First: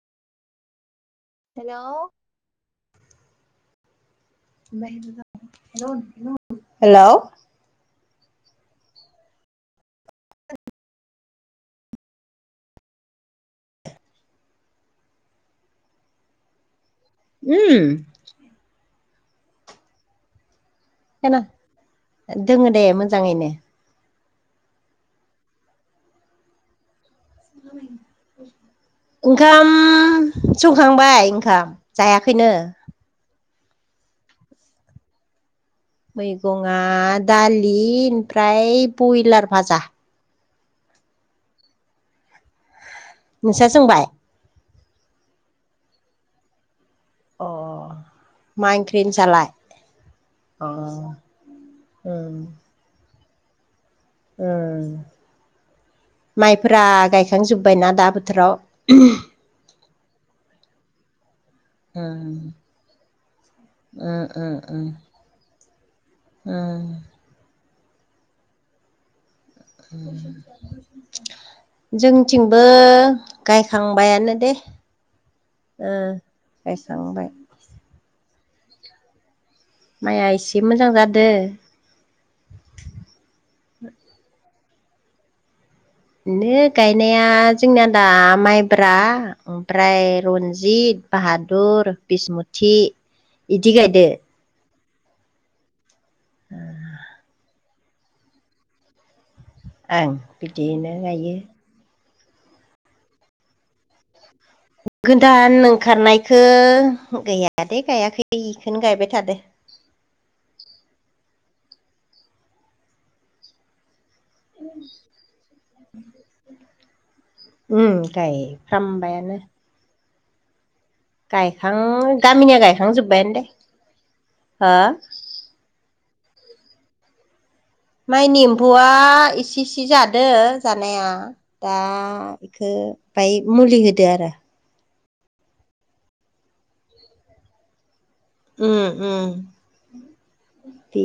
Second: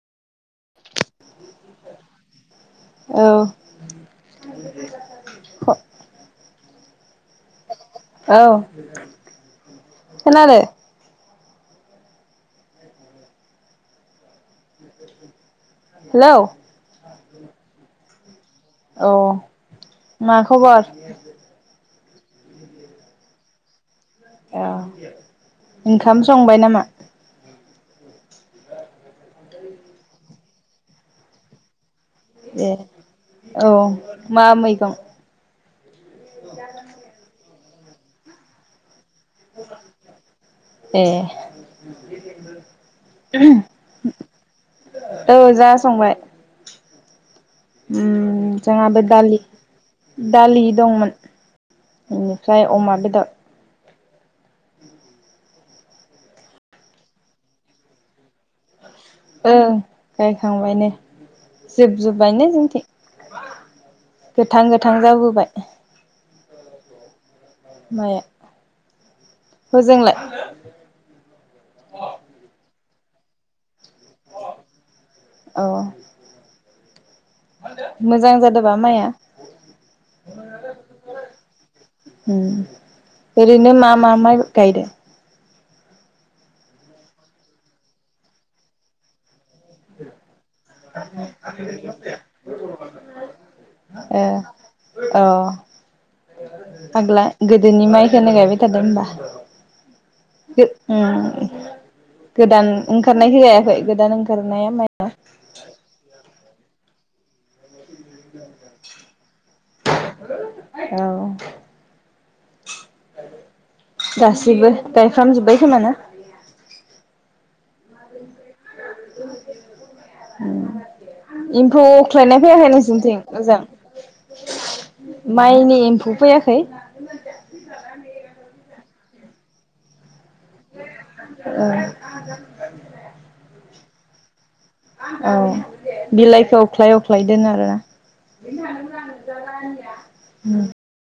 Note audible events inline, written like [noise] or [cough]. हेल' औ हेल' [inaudible] औ खोनादो? हेलौ उम औ मा खबर। खोना दोङो दे मोजाङैनो। औ ओंखाम संबाय नामा? ओंखाम संखांबाय ओंखाम जायाखै। दे औ मा मैगं? मैगंआ दालि ओमफ्राय बयलार भाजा। ए नोंस्रा संबाय औ जोहा संबाय। अ उम मा ओंख्रि जोंहाबो दालि नोंसालाय दालि अ दंमोन। उम इनिफ्राय अमा बेदर। ओं माइफ्रा गायखांजोब्बायना दा बोथोराव। ओं गायखांबायनो जोबजोबबाय उम नो जोंथिं। उम उम गोथां उम गोथां जाबोबाय। उम। माया? जोंथिंबो गायखांबायानो दे। औ ओ गायखांबाय। मोजां जादो बा माइआ? माइया एसे मोजां जादों। उम ओरैनो मा मा माय गायदों? बिनो गायनाया जोंनाया दा माइब्रा ओमफ्राय रन जित, बाहादुर, बिसमुथि इदि गायदों। औ। आग्ला गोदोनि माइखौनो गायबाय थादो होमबा। ओं [unintelligible] बिदिनो गायो उम गोदान ओंखारनायखौ जायाखै गोदान ओंखारनाया मा दान ओंखारनायखौ गैया दे गायाखै बेखौनो गायबाय थादो। औ। गासिबो गायफ्रामजोब्बाय खोमा ना? उम गाय उम। गायखां एम्फौ अख्लायनाय गामिनिया फैयाखै नोंसिनिथिं गायखांजोब्बायानो दे ओजों? हो माइनि एम्फौ फैयाखै? मायनि इम्फौआ इसे इसे जादो‌ जानाया औ दा एखो बाय मुलि होदो आरो। औ बिलाइखौ अख्लाय अख्लाय दोनो आरोना। उम उम [unintelligible] उम